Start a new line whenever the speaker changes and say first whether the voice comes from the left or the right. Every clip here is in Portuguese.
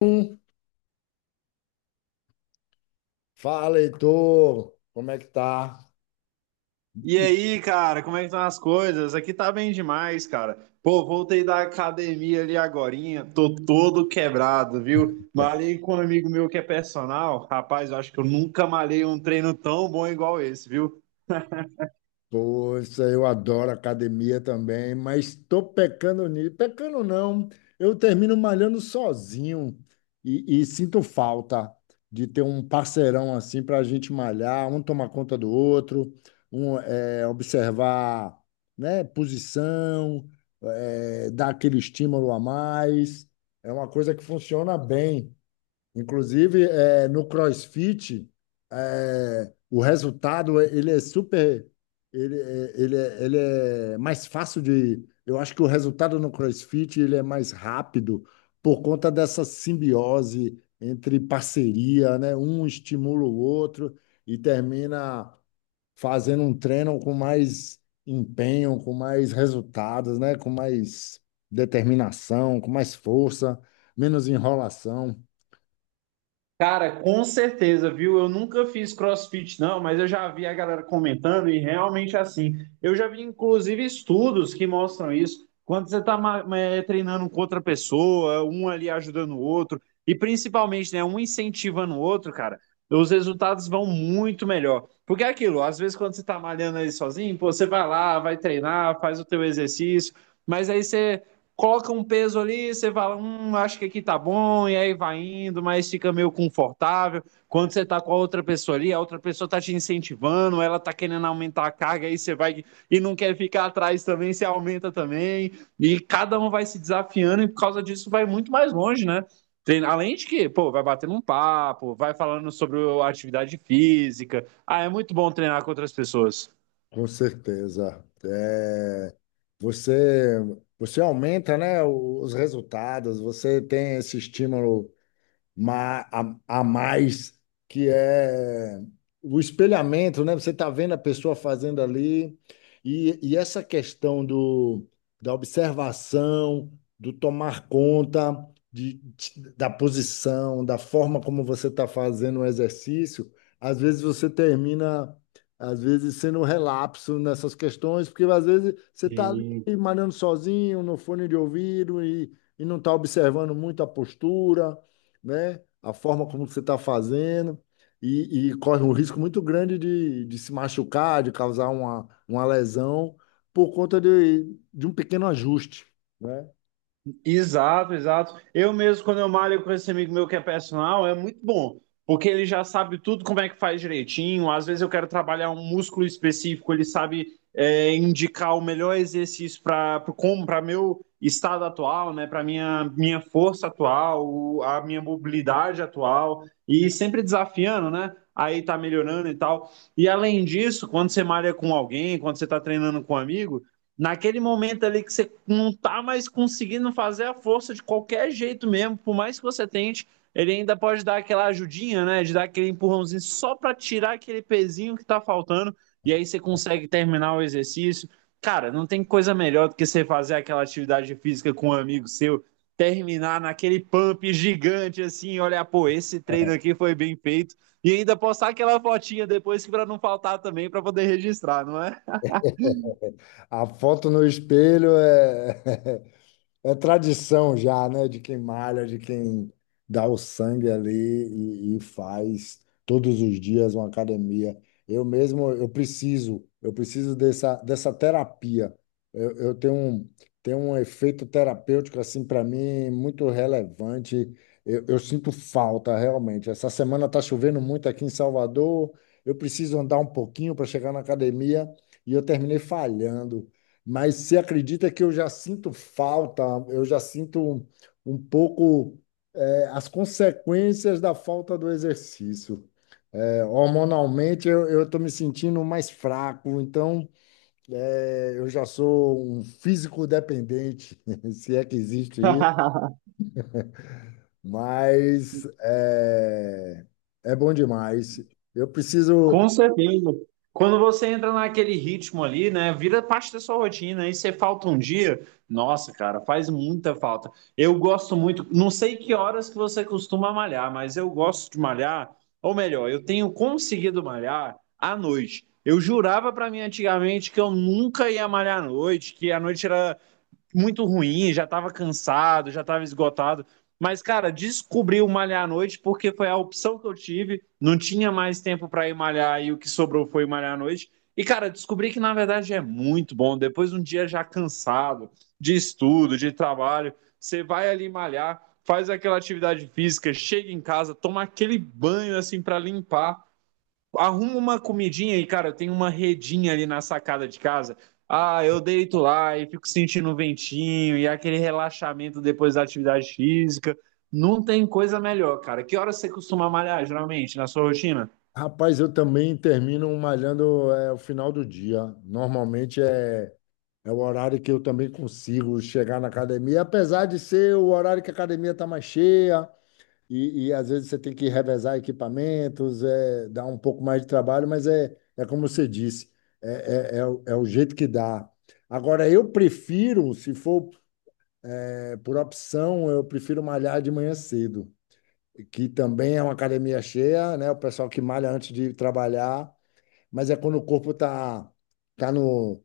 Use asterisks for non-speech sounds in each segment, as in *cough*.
left: Hum, Fala, Heitor, como é que tá?
right: E aí, cara, como é que estão as coisas? Aqui tá bem demais, cara. Pô, voltei da academia ali agorinha, tô todo quebrado, viu? Malhei com um amigo meu que é personal. Rapaz, eu acho que eu nunca malhei um treino tão bom igual esse, viu?
left: Poxa, eu adoro academia também, mas tô pecando nisso. Pecando não, eu termino malhando sozinho e sinto falta de ter um parceirão assim para a gente malhar, um tomar conta do outro, um observar, né, posição, dar aquele estímulo a mais. É uma coisa que funciona bem. Inclusive, é, no CrossFit, é, o resultado ele é super, ele, ele é mais fácil de. Eu acho que o resultado no CrossFit ele é mais rápido por conta dessa simbiose entre parceria, né? Um estimula o outro e termina fazendo um treino com mais empenho, com mais resultados, né? Com mais determinação, com mais força, menos enrolação.
right: Cara, com certeza, viu? Eu nunca fiz CrossFit, não, mas eu já vi a galera comentando e realmente é assim. Eu já vi, inclusive, estudos que mostram isso. Quando você está treinando com outra pessoa, um ali ajudando o outro, e principalmente, né, um incentivando o outro, cara, os resultados vão muito melhor. Porque é aquilo, às vezes, quando você está malhando ali sozinho, pô, você vai lá, vai treinar, faz o teu exercício, mas aí você coloca um peso ali, você fala, acho que aqui tá bom, e aí vai indo, mas fica meio confortável. Quando você tá com a outra pessoa ali, a outra pessoa tá te incentivando, ela tá querendo aumentar a carga, aí você vai e não quer ficar atrás também, você aumenta também, e cada um vai se desafiando, e por causa disso vai muito mais longe, né? Tem, além de que, pô, vai batendo um papo, vai falando sobre a atividade física. Ah, é muito bom treinar com outras pessoas.
left: Com certeza. É, você, você aumenta, né, os resultados, você tem esse estímulo a mais, que é o espelhamento, né? Você está vendo a pessoa fazendo ali, e essa questão da observação, do tomar conta da posição, da forma como você está fazendo o exercício, às vezes você termina. Às vezes sendo um relapso nessas questões, porque às vezes você está ali malhando sozinho, no fone de ouvido, e não está observando muito a postura, né? A forma como você está fazendo e corre um risco muito grande de se machucar, de causar uma lesão por conta de um pequeno ajuste, né?
right: Exato, exato. Eu mesmo, quando eu malho com esse amigo meu que é personal, é muito bom, porque ele já sabe tudo como é que faz direitinho. Às vezes eu quero trabalhar um músculo específico, ele sabe é, indicar o melhor exercício para como para meu estado atual, né? Para minha força atual, a minha mobilidade atual e sempre desafiando, né? Aí tá melhorando e tal. E além disso, quando você malha com alguém, quando você tá treinando com um amigo naquele momento ali que você não tá mais conseguindo fazer a força de qualquer jeito mesmo, por mais que você tente, ele ainda pode dar aquela ajudinha, né? De dar aquele empurrãozinho só para tirar aquele pezinho que tá faltando, e aí você consegue terminar o exercício. Cara, não tem coisa melhor do que você fazer aquela atividade física com um amigo seu, terminar naquele pump gigante assim, olha, pô, esse treino aqui foi bem feito. E ainda postar aquela fotinha depois que para não faltar também para poder registrar, não é?
left: A foto no espelho é, *laughs* é tradição já, né? De quem malha, de quem dá o sangue ali e faz todos os dias uma academia. Eu mesmo, eu preciso dessa terapia. Eu tenho tenho um efeito terapêutico, assim, para mim, muito relevante. Eu sinto falta, realmente. Essa semana está chovendo muito aqui em Salvador. Eu preciso andar um pouquinho para chegar na academia e eu terminei falhando. Mas você acredita que eu já sinto falta, eu já sinto um pouco as consequências da falta do exercício. Hormonalmente, eu estou me sentindo mais fraco, então eu já sou um físico dependente, *laughs* se é que existe isso,
right: *laughs*
left: mas é bom demais. Eu
right: Com
left: preciso.
right: certeza. Quando você entra naquele ritmo ali, né, vira parte da sua rotina, aí você falta um dia, nossa, cara, faz muita falta. Eu gosto muito, não sei que horas que você costuma malhar, mas eu gosto de malhar, ou melhor, eu tenho conseguido malhar à noite. Eu jurava pra mim antigamente que eu nunca ia malhar à noite, que a noite era muito ruim, já tava cansado, já tava esgotado. Mas, cara, descobri o malhar à noite porque foi a opção que eu tive. Não tinha mais tempo para ir malhar e o que sobrou foi malhar à noite. E, cara, descobri que na verdade é muito bom. Depois de um dia já cansado de estudo, de trabalho, você vai ali malhar, faz aquela atividade física, chega em casa, toma aquele banho assim para limpar arruma uma comidinha e, cara, tem uma redinha ali na sacada de casa. Ah, eu deito lá e fico sentindo o ventinho e aquele relaxamento depois da atividade física. Não tem coisa melhor, cara. Que hora você costuma malhar, geralmente, na sua rotina?
left: Rapaz, eu também termino malhando o final do dia. Normalmente é É o horário que eu também consigo chegar na academia, apesar de ser o horário que a academia está mais cheia e às vezes você tem que revezar equipamentos, é, dá um pouco mais de trabalho, mas é, é como você disse, é o jeito que dá. Agora, eu prefiro, se for, é, por opção, eu prefiro malhar de manhã cedo, que também é uma academia cheia, né? O pessoal que malha antes de trabalhar, mas é quando o corpo está tá tá no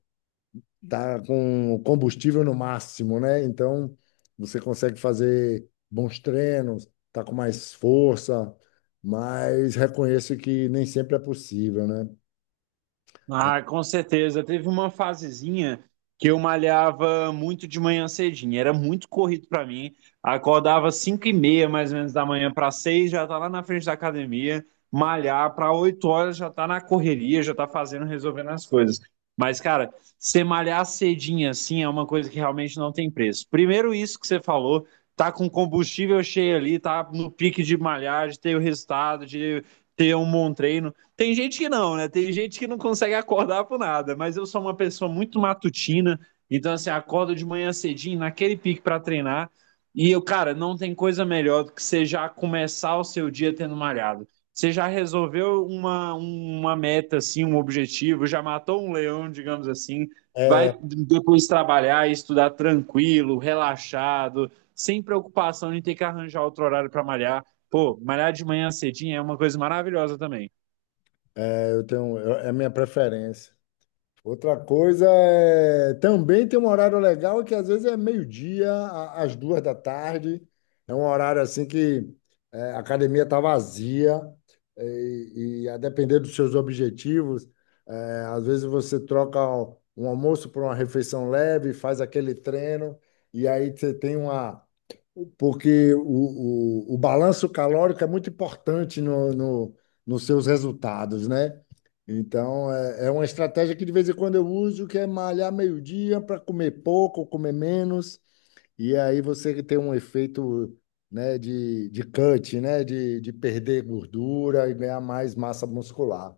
left: tá com o combustível no máximo, né? Então você consegue fazer bons treinos, tá com mais força, mas reconheço que nem sempre é possível, né?
right: Ah, com certeza. Teve uma fasezinha que eu malhava muito de manhã cedinho. Era muito corrido para mim. Acordava 5:30, mais ou menos, da manhã para 6, já tá lá na frente da academia, malhar para 8 horas, já tá na correria, já tá fazendo, resolvendo as coisas. Mas, cara, você malhar cedinho assim é uma coisa que realmente não tem preço. Primeiro, isso que você falou, tá com combustível cheio ali, tá no pique de malhar, de ter o resultado, de ter um bom treino. Tem gente que não, né? Tem gente que não consegue acordar por nada, mas eu sou uma pessoa muito matutina, então assim, acordo de manhã cedinho, naquele pique para treinar, e eu, cara, não tem coisa melhor do que você já começar o seu dia tendo malhado. Você já resolveu uma meta, assim, um objetivo, já matou um leão, digamos assim,
left: É,
right: vai depois trabalhar e estudar tranquilo, relaxado, sem preocupação de ter que arranjar outro horário para malhar. Pô, malhar de manhã cedinho é uma coisa maravilhosa também.
left: é, eu tenho, é a minha preferência. Outra coisa é também tem um horário legal que às vezes é meio-dia, às duas da tarde. É um horário assim que é, a academia está vazia e a depender dos seus objetivos, é, às vezes você troca um almoço por uma refeição leve, faz aquele treino e aí você tem uma porque o balanço calórico é muito importante no, no, nos seus resultados, né? Então, é, é uma estratégia que de vez em quando eu uso, que é malhar meio-dia para comer pouco, comer menos, e aí você tem um efeito, né, de cut, né, de perder gordura e ganhar mais massa muscular.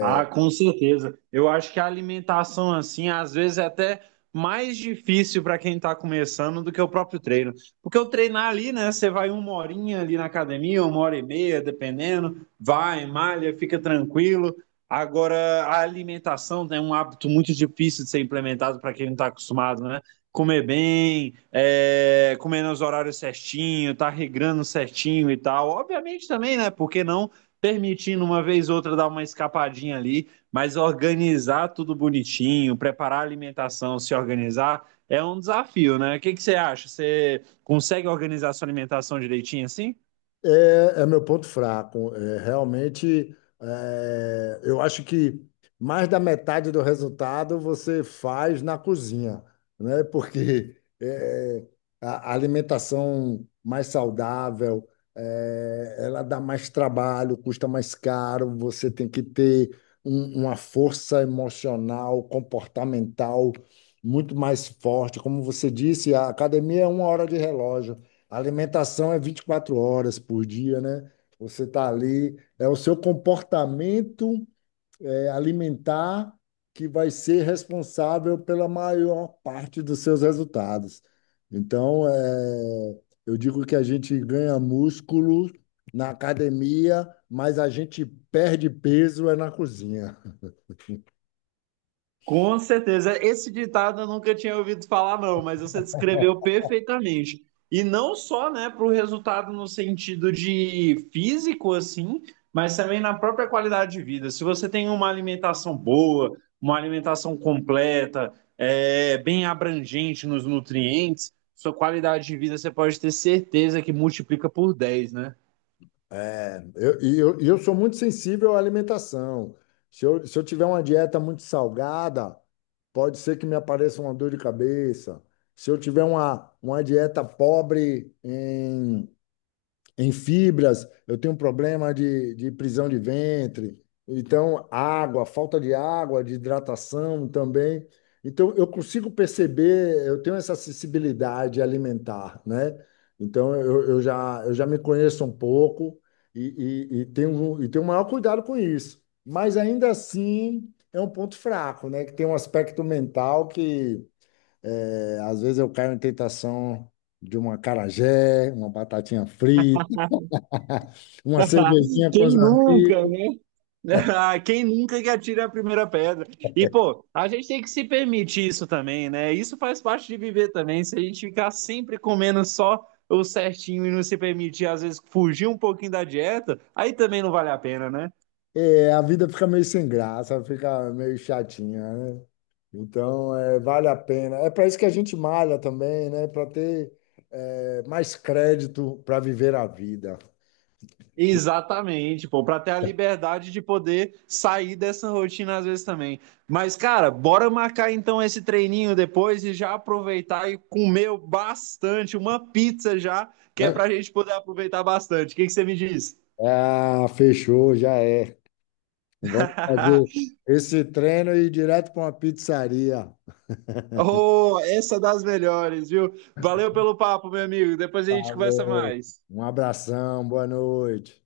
right: Ah, com certeza. Eu acho que a alimentação, assim, às vezes é até mais difícil para quem está começando do que o próprio treino. Porque o treinar ali, né? Você vai uma horinha ali na academia, uma hora e meia, dependendo, vai, malha, fica tranquilo. Agora, a alimentação né, é um hábito muito difícil de ser implementado para quem não está acostumado, né? Comer bem, é, comer nos horários certinho, tá regrando certinho e tal. Obviamente também, né? Por que não? Permitindo uma vez ou outra dar uma escapadinha ali, mas organizar tudo bonitinho, preparar a alimentação, se organizar, é um desafio, né? O que que você acha? Você consegue organizar a sua alimentação direitinho assim?
left: É, é meu ponto fraco. É, realmente, é, eu acho que mais da metade do resultado você faz na cozinha, né? Porque é, a alimentação mais saudável, é, ela dá mais trabalho, custa mais caro, você tem que ter uma força emocional, comportamental muito mais forte. Como você disse, a academia é uma hora de relógio. A alimentação é 24 horas por dia, né? Você está ali, é o seu comportamento é, alimentar que vai ser responsável pela maior parte dos seus resultados. Então, é, eu digo que a gente ganha músculo na academia, mas a gente perde peso é na cozinha.
right: Com certeza. Esse ditado eu nunca tinha ouvido falar, não, mas você
left: *laughs*
right: descreveu perfeitamente. E não só, né, para o resultado no sentido de físico, assim, mas também na própria qualidade de vida. Se você tem uma alimentação boa, uma alimentação completa, é, bem abrangente nos nutrientes, sua qualidade de vida você pode ter certeza que multiplica por 10, né?
left: É, e eu sou muito sensível à alimentação. Se eu tiver uma dieta muito salgada, pode ser que me apareça uma dor de cabeça. Se eu tiver uma dieta pobre em fibras, eu tenho um problema de prisão de ventre, então água, falta de água, de hidratação também. Então eu consigo perceber, eu tenho essa sensibilidade alimentar, né? Então eu já me conheço um pouco e tenho o maior cuidado com isso. Mas ainda assim é um ponto fraco, né? Que tem um aspecto mental que às vezes eu caio em tentação de uma acarajé, uma batatinha frita. *laughs* Uma
right: *laughs*
left: cervejinha com os
right: Quem nunca,
left: amigos,
right: né? *laughs* Quem nunca que atira a primeira pedra? E, pô, a gente tem que se permitir isso também, né? Isso faz parte de viver também. Se a gente ficar sempre comendo só o certinho e não se permitir, às vezes, fugir um pouquinho da dieta, aí também não vale a pena, né?
left: é, a vida fica meio sem graça, fica meio chatinha, né? Então, é, vale a pena. É para isso que a gente malha também, né? Para ter, é, mais crédito para viver a vida.
right: Exatamente, pô, para ter a liberdade de poder sair dessa rotina às vezes também. Mas, cara, bora marcar então esse treininho depois e já aproveitar e comer bastante, uma pizza já, que é
left: Hã?
right: pra gente poder aproveitar bastante. O que que você me diz?
left: Ah, fechou, já é. Vamos
right: *laughs*
left: fazer esse treino e ir direto para uma pizzaria.
right: Oh, essa é das melhores, viu? Valeu pelo papo, meu amigo. Depois a gente conversa
left: Valeu,
right: mais.
left: um abração, boa noite.